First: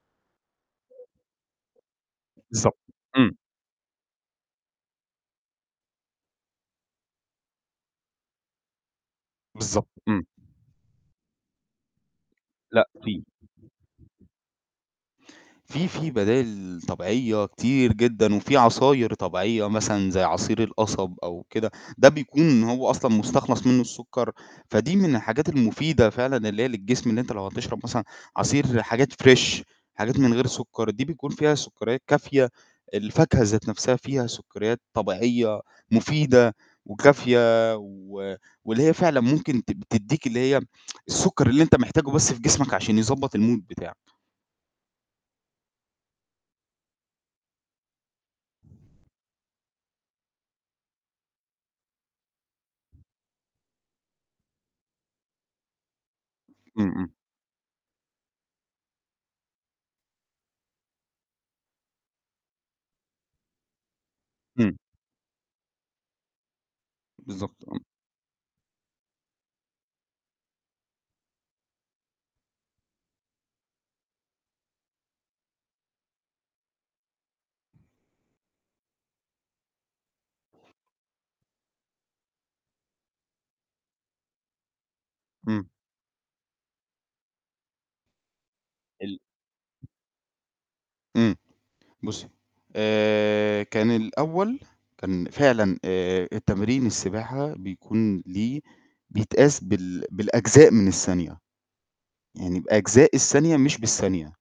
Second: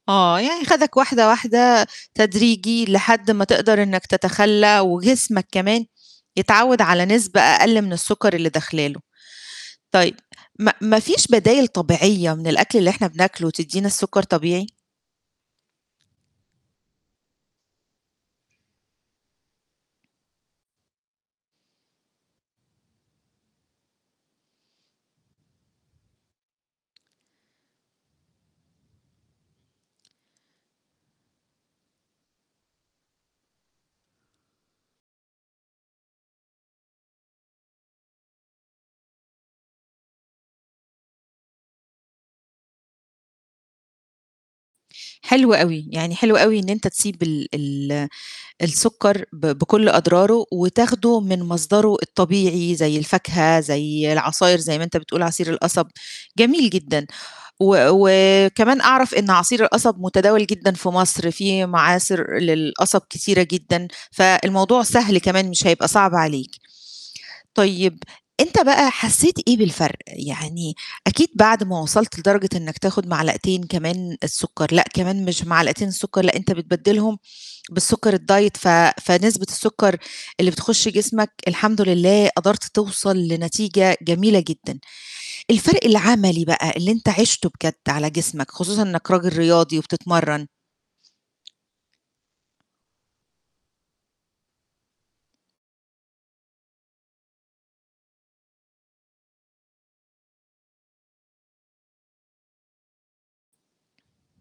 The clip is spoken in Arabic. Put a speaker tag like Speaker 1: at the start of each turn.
Speaker 1: آه يعني خدك واحدة، واحدة
Speaker 2: بالضبط
Speaker 1: تدريجي لحد
Speaker 2: إمم.
Speaker 1: ما تقدر إنك تتخلّى وجسمك كمان يتعوّد على نسبة أقل من السُكّر اللي داخلة له،
Speaker 2: بالضبط
Speaker 1: طيب
Speaker 2: إمم.
Speaker 1: ما ما فيش بدايل طبيعية من الأكل
Speaker 2: لأ
Speaker 1: اللي إحنا
Speaker 2: في.
Speaker 1: بناكله تدّينا السُكّر طبيعي؟
Speaker 2: في في بدايل طبيعية كتير جدًا، وفي عصاير طبيعية مثلًا زي عصير القصب أو كده ده بيكون هو أصلًا مستخلص منه السُكّر، فدي من الحاجات المفيدة فعلًا اللي هي للجسم اللي أنت لو هتشرب مثلًا عصير حاجات Fresh حاجات من غير سُكّر دي بيكون فيها سُكّريات كافية، الفاكهة ذات نفْسها فيها سُكّريات طبيعية مفيدة وكافية و واللي هي فعلًا ممكن ت تدِّيك اللي هي السُكّر اللي أنت محتاجه بس في جسمك عشان يضبّط المود بتاعك.
Speaker 1: حلو أوي، يعني حلو أوي إن أنت تسيب ال ال السُكّر ب بكلّ أضراره وتاخده من مصدره الطبيعي زي الفاكهة، زي العصاير زي ما أنت بتقول عصير القصب، جميل
Speaker 2: إمم،
Speaker 1: جدًا،
Speaker 2: إمم.
Speaker 1: و وكمان أعرف إن عصير القصب متداول جدًا في مصر، في معاصر للقصب كتيرة جدًا،
Speaker 2: إمم.
Speaker 1: فالموضوع سهل كمان مش هيبقى صعب عليك،
Speaker 2: بالضبط. امم.
Speaker 1: طيب أنت بقى حسّيت إيه بالفرق؟ يعني أكيد بعد ما وصلت لدرجة إنك تاخد معلقتين كمان السُكّر، لأ كمان مش معلقتين السُكّر لأ أنت بتبدلهم بالسُكّر الdiet ف فنسبة السُكّر اللي بتخش جسمك الحمد لله قدرت توصل لنتيجة جميلة جدًا،
Speaker 2: إمم.
Speaker 1: الفرق العملي بقى اللي أنت عِشته بجد على جسمك، خصوصًا إنك
Speaker 2: ال
Speaker 1: راجل رياضي وبتتمرّن
Speaker 2: إمم بُصّي، آآ كان الأول كان فعلًا آآ التمرين السباحة بيكون ليه بيتقاس بال بالأجزاء من الثانية، يعني بأجزاء الثانية مش بالثانية.